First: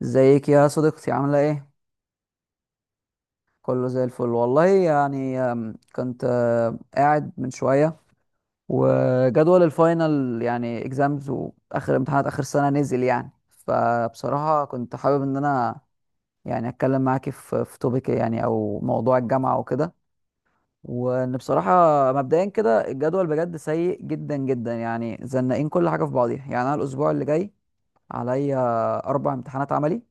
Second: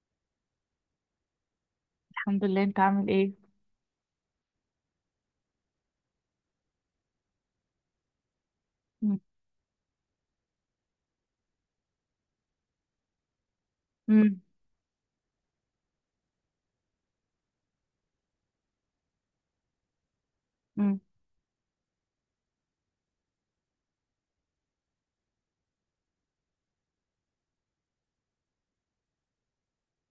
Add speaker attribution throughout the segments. Speaker 1: وازيك يا صديقتي عاملة ايه؟
Speaker 2: الحمد لله. انت عامل ايه؟
Speaker 1: كله زي الفل والله يعني، كنت قاعد من شوية.
Speaker 2: مم.
Speaker 1: وجدول الفاينل يعني اكزامز واخر امتحانات اخر سنة نزل يعني،
Speaker 2: مم.
Speaker 1: فبصراحة كنت حابب ان انا يعني اتكلم معاكي في توبيك يعني او موضوع الجامعة وكده.
Speaker 2: مم.
Speaker 1: وان بصراحة مبدئيا كده الجدول بجد سيء جدا جدا، يعني زنقين كل حاجة في بعضيها. يعني انا الاسبوع اللي جاي عليا 4 امتحانات عملي.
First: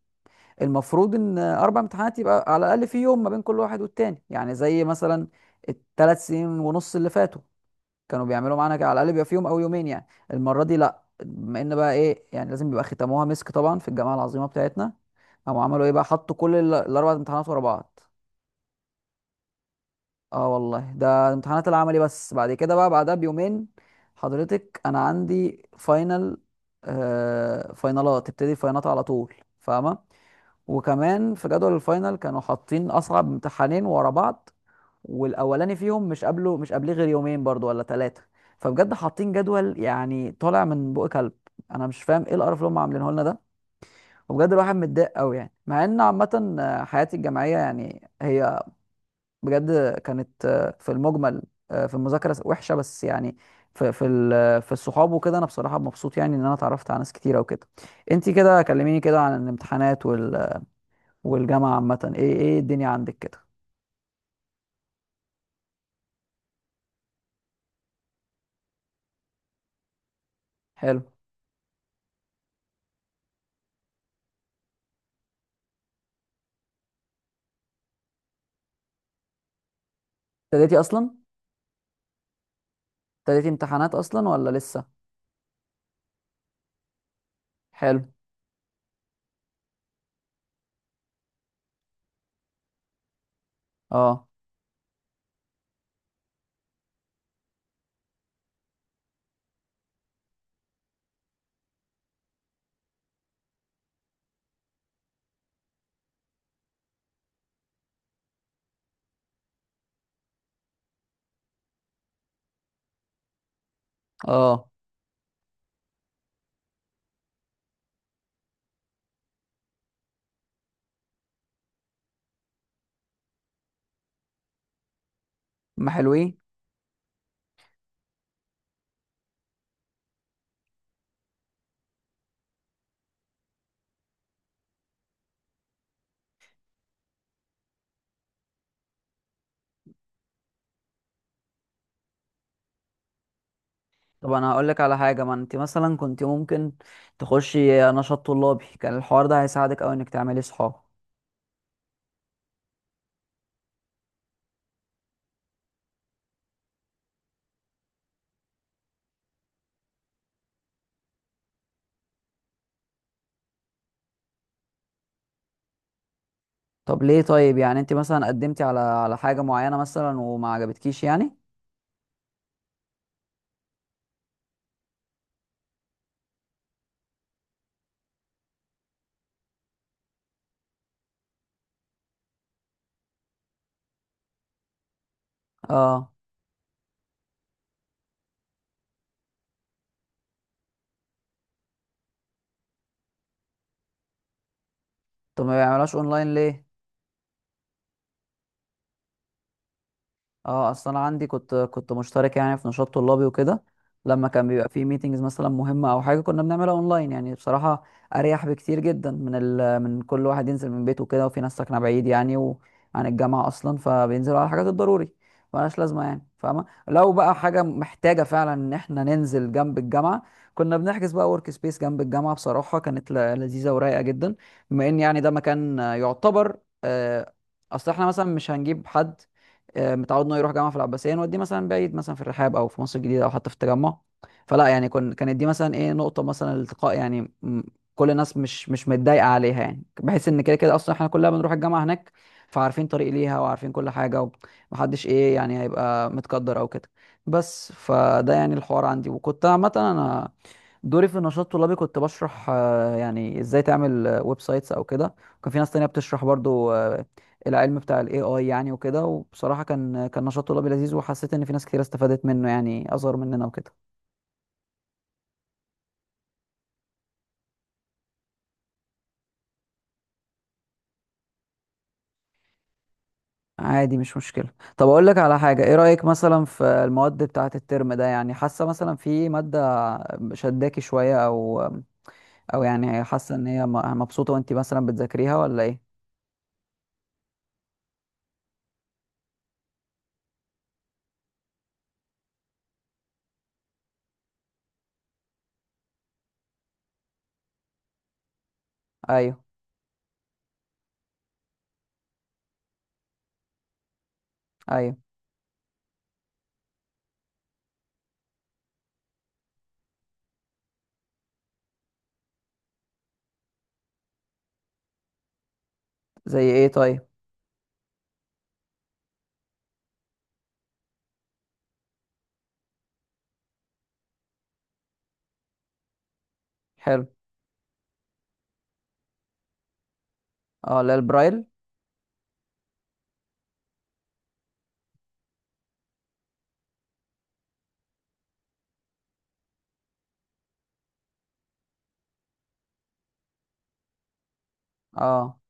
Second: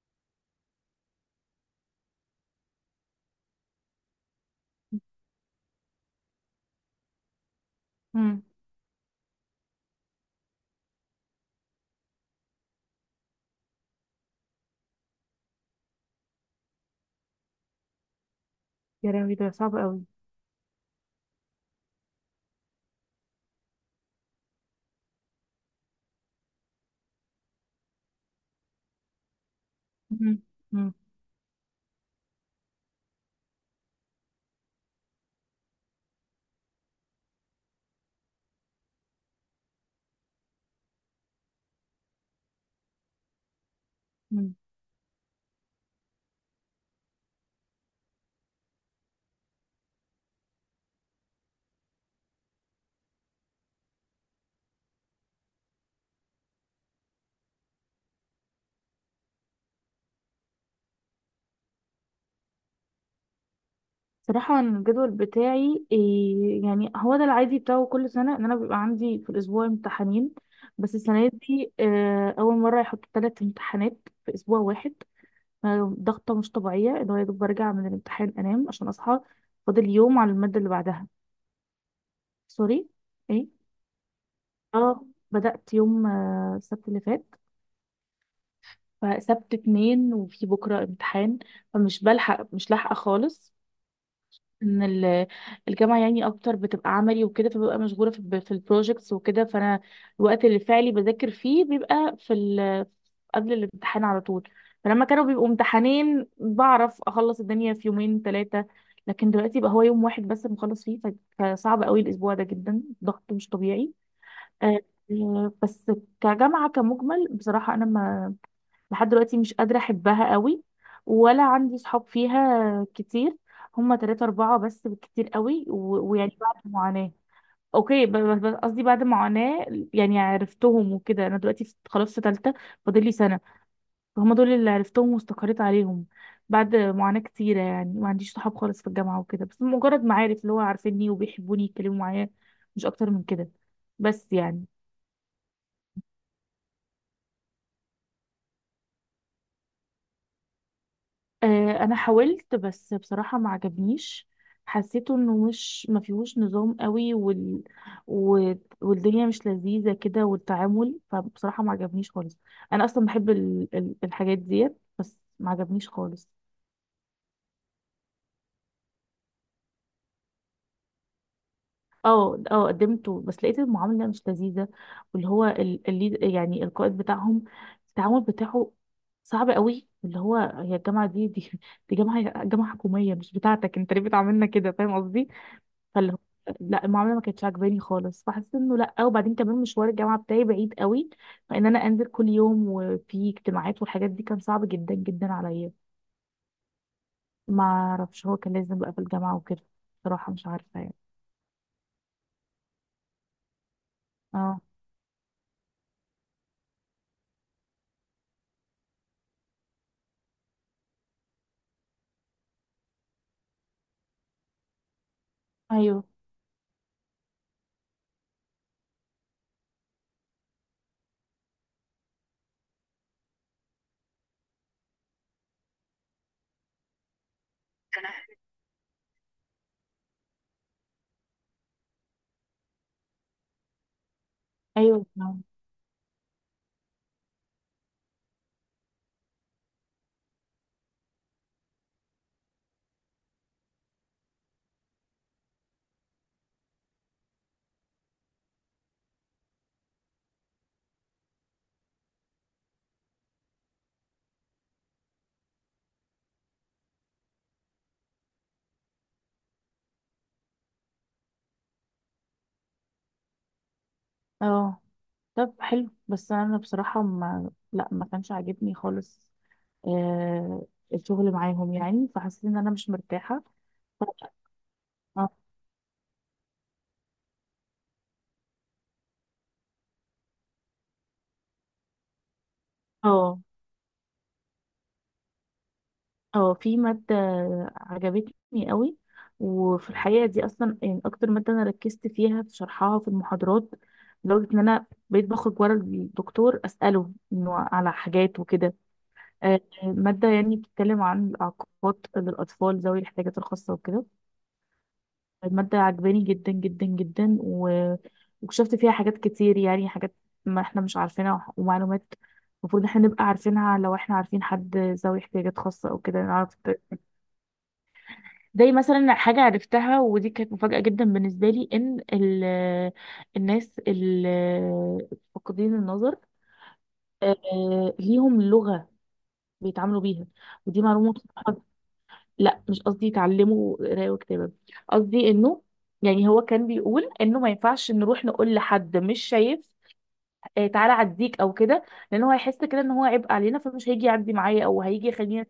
Speaker 1: المفروض ان 4 امتحانات يبقى على الاقل في يوم ما بين كل واحد والتاني، يعني زي مثلا ال3 سنين ونص اللي فاتوا كانوا
Speaker 2: مم.
Speaker 1: بيعملوا معانا كده، على الاقل بيبقى في يوم او يومين يعني. المره دي لا، بما ان بقى ايه يعني لازم بيبقى، ختموها مسك طبعا في الجامعه العظيمه بتاعتنا. او عملوا ايه بقى، حطوا كل ال4 امتحانات ورا بعض.
Speaker 2: يا راوي، ده صعب قوي.
Speaker 1: اه والله ده امتحانات العملي بس، بعد كده بقى بعدها بيومين حضرتك انا عندي فاينل. فاينالات، تبتدي الفاينالات على طول، فاهمه.
Speaker 2: مم. مم.
Speaker 1: وكمان في جدول الفاينل كانوا حاطين اصعب امتحانين ورا بعض، والاولاني فيهم مش قبليه غير يومين برضو ولا ثلاثه. فبجد حاطين جدول يعني طالع من بق كلب. انا مش فاهم ايه القرف اللي هم عاملينه لنا ده. وبجد
Speaker 2: مم.
Speaker 1: الواحد متضايق قوي، يعني مع ان عامه حياتي الجامعيه يعني هي بجد كانت، في المجمل، في المذاكره وحشه، بس يعني في الصحاب وكده انا بصراحه مبسوط يعني ان انا اتعرفت على ناس كتيره وكده. انتي كده كلميني كده عن الامتحانات والجامعة عامة، ايه ايه الدنيا عندك كده؟
Speaker 2: صراحة أنا الجدول بتاعي إيه، يعني هو ده العادي بتاعه كل سنة، ان انا بيبقى عندي في الاسبوع امتحانين. بس
Speaker 1: حلو.
Speaker 2: السنة دي اول مرة يحطوا ثلاث امتحانات في اسبوع واحد. ضغطة مش طبيعية، اللي هو يا دوب برجع من الامتحان انام عشان اصحى فاضل يوم على المادة اللي
Speaker 1: ابتديتي
Speaker 2: بعدها.
Speaker 1: اصلا
Speaker 2: سوري. ايه.
Speaker 1: ابتديتي امتحانات اصلا ولا لسه؟
Speaker 2: اه. بدأت يوم السبت اللي فات.
Speaker 1: حلو.
Speaker 2: فسبت اتنين، وفي بكرة امتحان، فمش بلحق مش لاحقة خالص.
Speaker 1: اه،
Speaker 2: ان ال- الجامعة يعني اكتر بتبقى عملي وكده، فببقى مشغولة في البروجكتس وكده. فانا الوقت اللي فعلي بذاكر فيه بيبقى في ال قبل الامتحان على طول. فلما كانوا بيبقوا امتحانين بعرف اخلص الدنيا في يومين ثلاثة. لكن دلوقتي بقى هو يوم واحد بس مخلص فيه، فصعب قوي الاسبوع ده، جدا ضغط مش طبيعي.
Speaker 1: اه،
Speaker 2: آه، بس كجامعة كمجمل، بصراحة انا لحد دلوقتي مش قادرة أحبها قوي. ولا عندي صحاب فيها كتير. هما تلاتة أربعة بس بالكتير قوي،
Speaker 1: ما حلوين.
Speaker 2: ويعني بعد معاناة. أوكي قصدي بعد معاناة. يعني عرفتهم وكده، أنا دلوقتي خلاص في تالتة، فاضل لي سنة. فهم دول اللي عرفتهم واستقريت عليهم بعد معاناة كتيرة. يعني ما عنديش صحاب خالص في الجامعة وكده، بس مجرد معارف اللي هو عارفيني وبيحبوني يتكلموا معايا، مش أكتر من كده.
Speaker 1: طب
Speaker 2: بس
Speaker 1: انا
Speaker 2: يعني
Speaker 1: هقول لك على حاجة، ما انت مثلا كنت ممكن تخشي نشاط طلابي، كان الحوار ده هيساعدك قوي انك تعملي صحاب.
Speaker 2: انا حاولت، بس بصراحه ما عجبنيش. حسيته انه مش ما فيهوش نظام قوي، و- والدنيا مش لذيذه كده، والتعامل. فبصراحه ما عجبنيش خالص. انا اصلا بحب الحاجات ديت، بس ما عجبنيش خالص.
Speaker 1: طب ليه؟ طيب يعني انت مثلا قدمتي على حاجة معينة مثلا وما عجبتكيش يعني؟
Speaker 2: اه، اه، قدمته بس لقيت المعامله مش لذيذه. واللي هو يعني القائد بتاعهم، التعامل بتاعه صعب قوي. اللي هو هي الجامعه دي، دي جامعه حكوميه، مش بتاعتك انت، ليه بتعاملنا كده؟ فاهم قصدي.
Speaker 1: اه.
Speaker 2: فاللي هو، لا المعامله ما كانتش عاجباني خالص. فحسيت انه لا. وبعدين كمان مشوار الجامعه بتاعي بعيد قوي، فان انا انزل كل يوم وفي اجتماعات والحاجات دي، كان صعب جدا جدا
Speaker 1: طب ما
Speaker 2: عليا.
Speaker 1: بيعملهاش اونلاين ليه؟
Speaker 2: ما اعرفش، هو كان لازم بقى في الجامعه وكده. بصراحه مش
Speaker 1: اه،
Speaker 2: عارفه
Speaker 1: اصل
Speaker 2: يعني.
Speaker 1: انا عندي، كنت مشترك يعني في نشاط طلابي وكده. لما كان
Speaker 2: اه.
Speaker 1: بيبقى فيه ميتينجز مثلا مهمه او حاجه كنا بنعملها اونلاين، يعني بصراحه اريح بكتير جدا من كل واحد ينزل من بيته وكده، وفي ناس ساكنه بعيد يعني وعن الجامعه اصلا فبينزلوا على الحاجات الضروري. ملهاش لازمه
Speaker 2: ايوه.
Speaker 1: يعني، فاهمه، لو بقى حاجه محتاجه فعلا ان احنا ننزل جنب الجامعه، كنا بنحجز بقى ورك سبيس جنب الجامعه. بصراحه كانت لذيذه ورايقه جدا، بما ان يعني ده مكان يعتبر، آه، اصل احنا مثلا مش هنجيب حد متعود انه يروح جامعه في العباسيه نوديه مثلا، بعيد مثلا في الرحاب او في مصر الجديده او حتى في التجمع. فلا يعني،
Speaker 2: ايوه.
Speaker 1: كانت
Speaker 2: نعم.
Speaker 1: دي مثلا ايه نقطه مثلا الالتقاء، يعني كل الناس مش متضايقه عليها، يعني بحيث ان كده كده اصلا احنا كلنا بنروح الجامعه هناك، فعارفين طريق ليها وعارفين كل حاجه، ومحدش ايه يعني هيبقى متقدر او كده. بس فده يعني الحوار عندي. وكنت عامه انا دوري في النشاط الطلابي كنت بشرح، يعني ازاي تعمل ويب سايتس او كده. وكان في ناس تانية بتشرح برضو العلم بتاع الاي اي يعني وكده. وبصراحة كان نشاط طلابي لذيذ، وحسيت ان في ناس كتير استفادت منه يعني اصغر مننا وكده.
Speaker 2: اه. طب حلو، بس انا بصراحه ما كانش عاجبني خالص. آه الشغل معاهم، يعني فحسيت ان انا مش مرتاحه.
Speaker 1: عادي، مش مشكلة. طب اقول لك
Speaker 2: اه،
Speaker 1: على حاجة، ايه رأيك مثلا في المواد بتاعة الترم ده؟ يعني حاسة مثلا في مادة شداكي شوية، او يعني حاسة
Speaker 2: اه،
Speaker 1: ان هي مبسوطة وانت مثلا بتذاكريها ولا ايه؟
Speaker 2: اه، في مادة عجبتني قوي. وفي الحقيقة دي أصلا يعني أكتر مادة أنا ركزت فيها في شرحها في المحاضرات، لدرجة إن أنا بقيت بخرج ورا الدكتور أسأله إنه على حاجات وكده.
Speaker 1: ايوه،
Speaker 2: مادة يعني بتتكلم عن الإعاقات للأطفال ذوي الاحتياجات الخاصة وكده.
Speaker 1: ايوه.
Speaker 2: المادة عجباني جدا جدا جدا، واكتشفت فيها حاجات كتير، يعني حاجات ما إحنا مش عارفينها، ومعلومات المفروض إحنا نبقى عارفينها لو إحنا عارفين حد ذوي احتياجات خاصة أو كده
Speaker 1: زي
Speaker 2: نعرف.
Speaker 1: ايه طيب؟
Speaker 2: زي مثلا حاجة عرفتها، ودي كانت مفاجأة جدا بالنسبة لي، إن الناس اللي فاقدين النظر
Speaker 1: حلو.
Speaker 2: ليهم لغة بيتعاملوا بيها.
Speaker 1: اه،
Speaker 2: ودي
Speaker 1: لا
Speaker 2: معلومة
Speaker 1: البرايل.
Speaker 2: بصراحة. لا مش قصدي يتعلموا قراية وكتابة، قصدي إنه، يعني هو كان بيقول إنه ما ينفعش نروح نقول لحد مش شايف تعالى عديك أو كده. لأن هو هيحس كده إن هو عبء علينا، فمش هيجي يعدي معايا أو هيجي
Speaker 1: اه،
Speaker 2: يخليني.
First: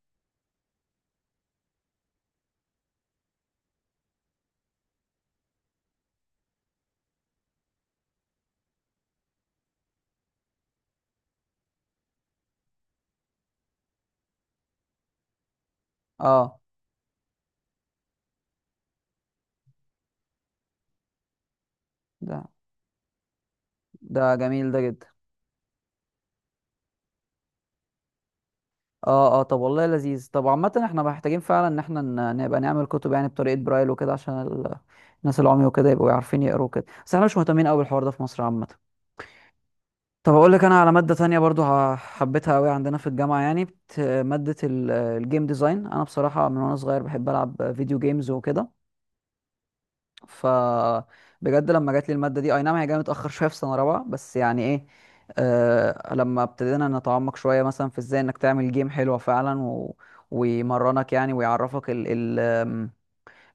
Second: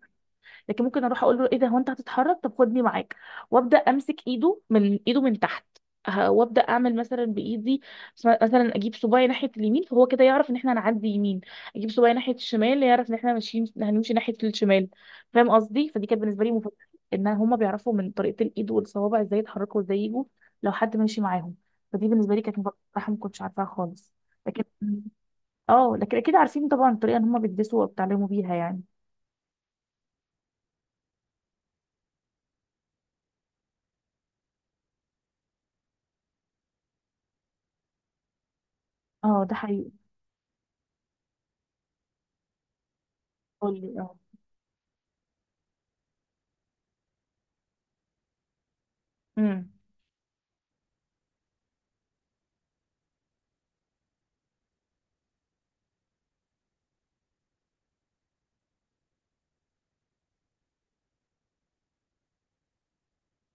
Speaker 2: لكن ممكن اروح اقول له ايه ده، هو انت هتتحرك؟ طب خدني معاك. وابدا امسك ايده من ايده من تحت. وابدا اعمل مثلا بايدي، مثلا اجيب صباعي ناحيه اليمين، فهو كده يعرف ان احنا هنعدي يمين. اجيب صباعي ناحيه الشمال، يعرف ان احنا ماشيين هنمشي ناحيه الشمال. فاهم قصدي؟ فدي كانت بالنسبه لي
Speaker 1: اه.
Speaker 2: مفاجاه. ان هما بيعرفوا من طريقه الايد والصوابع ازاي يتحركوا وازاي يجوا لو حد ماشي معاهم. فدي بالنسبه لي
Speaker 1: ده
Speaker 2: كانت مفاجاه، بصراحه ما كنتش عارفاها خالص.
Speaker 1: ده
Speaker 2: لكن
Speaker 1: جميل ده جدا.
Speaker 2: اه لكن اكيد عارفين طبعا الطريقه ان هما بيدرسوا وبيتعلموا بيها يعني.
Speaker 1: اه، اه. طب والله لذيذ. طب عامة احنا محتاجين فعلا ان احنا نبقى نعمل كتب يعني بطريقة برايل وكده، عشان الناس العمي وكده يبقوا عارفين يقروا كده. بس احنا مش مهتمين قوي بالحوار ده في مصر عامة.
Speaker 2: اه، ده حقيقي.
Speaker 1: طب اقول لك انا على مادة تانية برضو حبيتها قوي عندنا في الجامعة، يعني
Speaker 2: قولي، اه.
Speaker 1: مادة الجيم ديزاين. انا بصراحة من وانا صغير بحب العب فيديو جيمز وكده.
Speaker 2: امم.
Speaker 1: ف بجد لما جات لي الماده دي، اي نعم هي جايه متاخر شويه في سنه رابعه، بس يعني ايه، لما ابتدينا نتعمق شويه مثلا في ازاي انك تعمل جيم حلوه فعلا ويمرنك يعني ويعرفك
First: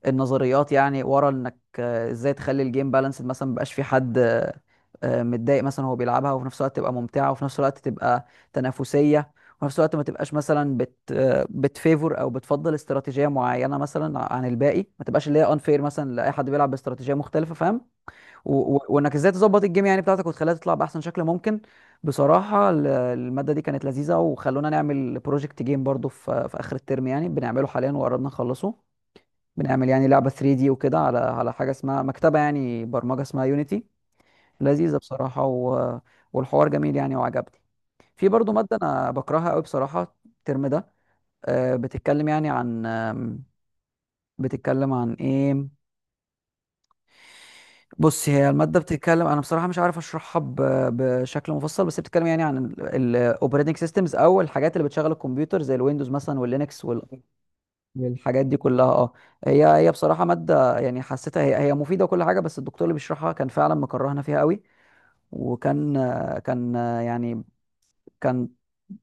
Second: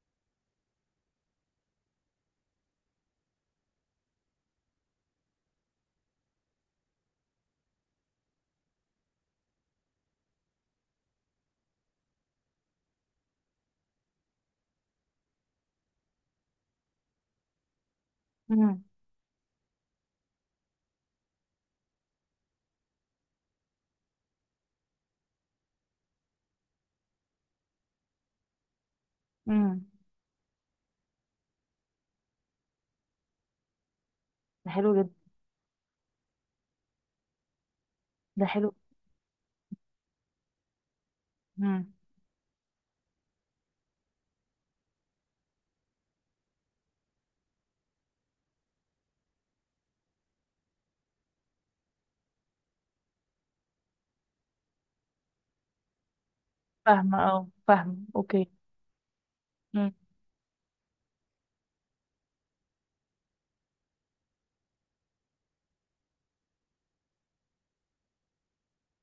Speaker 1: النظريات، يعني ورا انك ازاي تخلي الجيم بالانسد مثلا مبقاش في حد متضايق مثلا وهو بيلعبها، وفي نفس الوقت تبقى ممتعه، وفي نفس الوقت تبقى تنافسيه، وفي نفس الوقت ما تبقاش مثلا بت آه، بتفيفور او بتفضل استراتيجيه معينه مثلا عن الباقي، ما تبقاش اللي هي انفير مثلا لاي حد بيلعب باستراتيجيه مختلفه، فاهم؟
Speaker 2: امم.
Speaker 1: وانك ازاي تظبط الجيم يعني بتاعتك وتخليها تطلع باحسن شكل ممكن. بصراحه الماده دي كانت لذيذه، وخلونا نعمل بروجكت جيم برضو في اخر الترم، يعني بنعمله حاليا وقربنا نخلصه.
Speaker 2: امم.
Speaker 1: بنعمل يعني لعبة 3 دي وكده، على حاجة اسمها مكتبة يعني برمجة اسمها يونيتي،
Speaker 2: ده حلو
Speaker 1: لذيذة
Speaker 2: جدا.
Speaker 1: بصراحة، والحوار جميل يعني وعجبني. في
Speaker 2: ده
Speaker 1: برضو
Speaker 2: حلو.
Speaker 1: مادة أنا بكرهها قوي بصراحة الترم ده،
Speaker 2: امم.
Speaker 1: بتتكلم يعني عن بتتكلم عن إيه؟ بص، هي المادة بتتكلم، أنا بصراحة مش عارف أشرحها بشكل مفصل، بس هي بتتكلم يعني عن الأوبريتنج سيستمز أو الحاجات اللي بتشغل الكمبيوتر زي الويندوز مثلا واللينكس.
Speaker 2: فاهمة
Speaker 1: الحاجات
Speaker 2: اوكي.
Speaker 1: دي كلها اه. هي
Speaker 2: امم.
Speaker 1: بصراحه ماده يعني حسيتها هي مفيده وكل حاجه، بس الدكتور اللي بيشرحها كان فعلا مكرهنا فيها قوي. وكان كان يعني كان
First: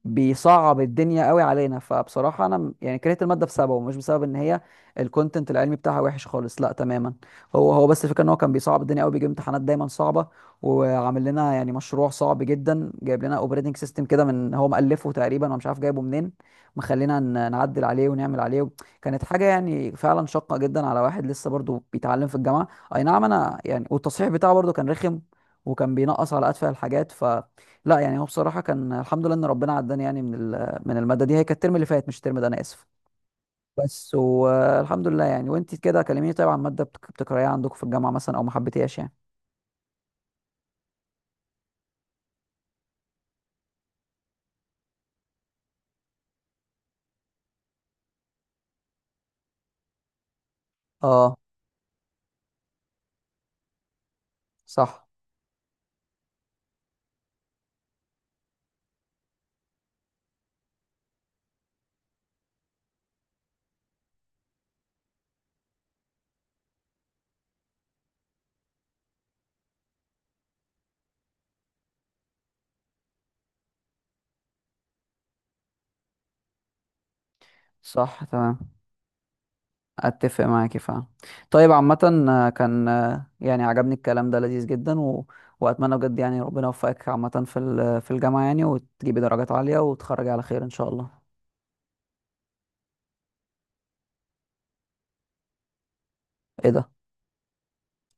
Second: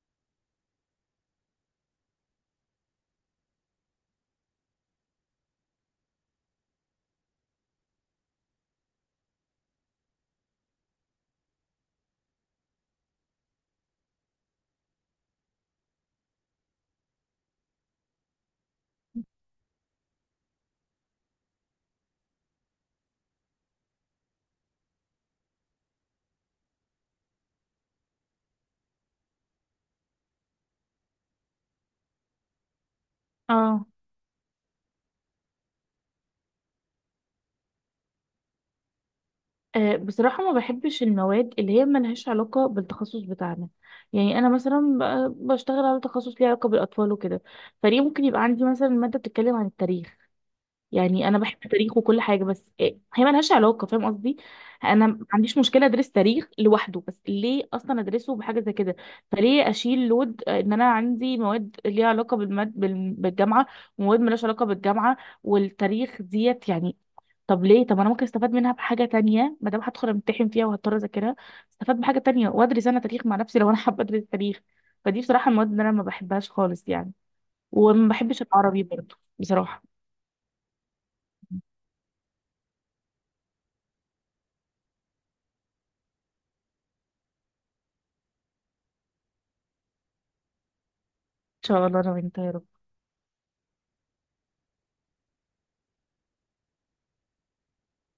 Speaker 1: بيصعب الدنيا قوي علينا، فبصراحة انا يعني كرهت المادة بسببه، ومش بسبب ان هي الكونتنت العلمي بتاعها وحش خالص، لا تماما. هو بس الفكرة ان هو كان بيصعب الدنيا قوي، بيجيب امتحانات دايما صعبة، وعامل لنا يعني مشروع صعب جدا، جايب لنا اوبريتنج سيستم كده من هو مألفه تقريبا ومش عارف جايبه منين، مخلينا نعدل عليه ونعمل عليه. كانت حاجة يعني فعلا شاقة جدا على واحد لسه برضه بيتعلم في الجامعة. اي نعم انا يعني، والتصحيح بتاعه برضه كان رخم، وكان بينقص على ادفع الحاجات، لا يعني هو بصراحة كان الحمد لله إن ربنا عداني يعني من المادة دي. هي كانت الترم اللي فات مش الترم ده، أنا آسف.
Speaker 2: اه.
Speaker 1: بس والحمد لله يعني. وأنت كده كلميني طيب عن مادة بتكرهيها عندكم في الجامعة مثلا، أو ما حبيتيهاش يعني؟
Speaker 2: بصراحة ما بحبش المواد اللي هي ملهاش علاقة بالتخصص بتاعنا. يعني أنا مثلا بشتغل على تخصص ليه علاقة بالأطفال وكده. فليه ممكن يبقى عندي مثلا مادة بتتكلم عن التاريخ؟ يعني
Speaker 1: أه.
Speaker 2: انا بحب التاريخ وكل حاجه، بس إيه، هي ملهاش علاقه، فاهم قصدي. انا
Speaker 1: صح،
Speaker 2: ما عنديش مشكله ادرس تاريخ لوحده، بس ليه اصلا ادرسه بحاجه زي كده. فليه اشيل لود ان انا عندي مواد ليها علاقه بالجامعه، ومواد ملهاش علاقه بالجامعه، والتاريخ ديت يعني. طب ليه؟ طب انا ممكن استفاد منها بحاجه تانية، ما دام هدخل امتحن فيها وهضطر اذاكرها، استفاد بحاجه تانية وادرس انا تاريخ مع نفسي لو انا حابه ادرس تاريخ. فدي بصراحه المواد اللي انا ما بحبهاش خالص يعني. وما
Speaker 1: صح
Speaker 2: بحبش
Speaker 1: تمام،
Speaker 2: العربي برضه بصراحه. ان
Speaker 1: أتفق معاكي فعلا. طيب عامة كان يعني عجبني الكلام ده لذيذ جدا، وأتمنى بجد يعني ربنا يوفقك عامة في الجامعة، يعني وتجيبي درجات عالية وتخرجي على خير إن شاء الله.
Speaker 2: شاء الله انا وانت يا رب.
Speaker 1: إيه ده!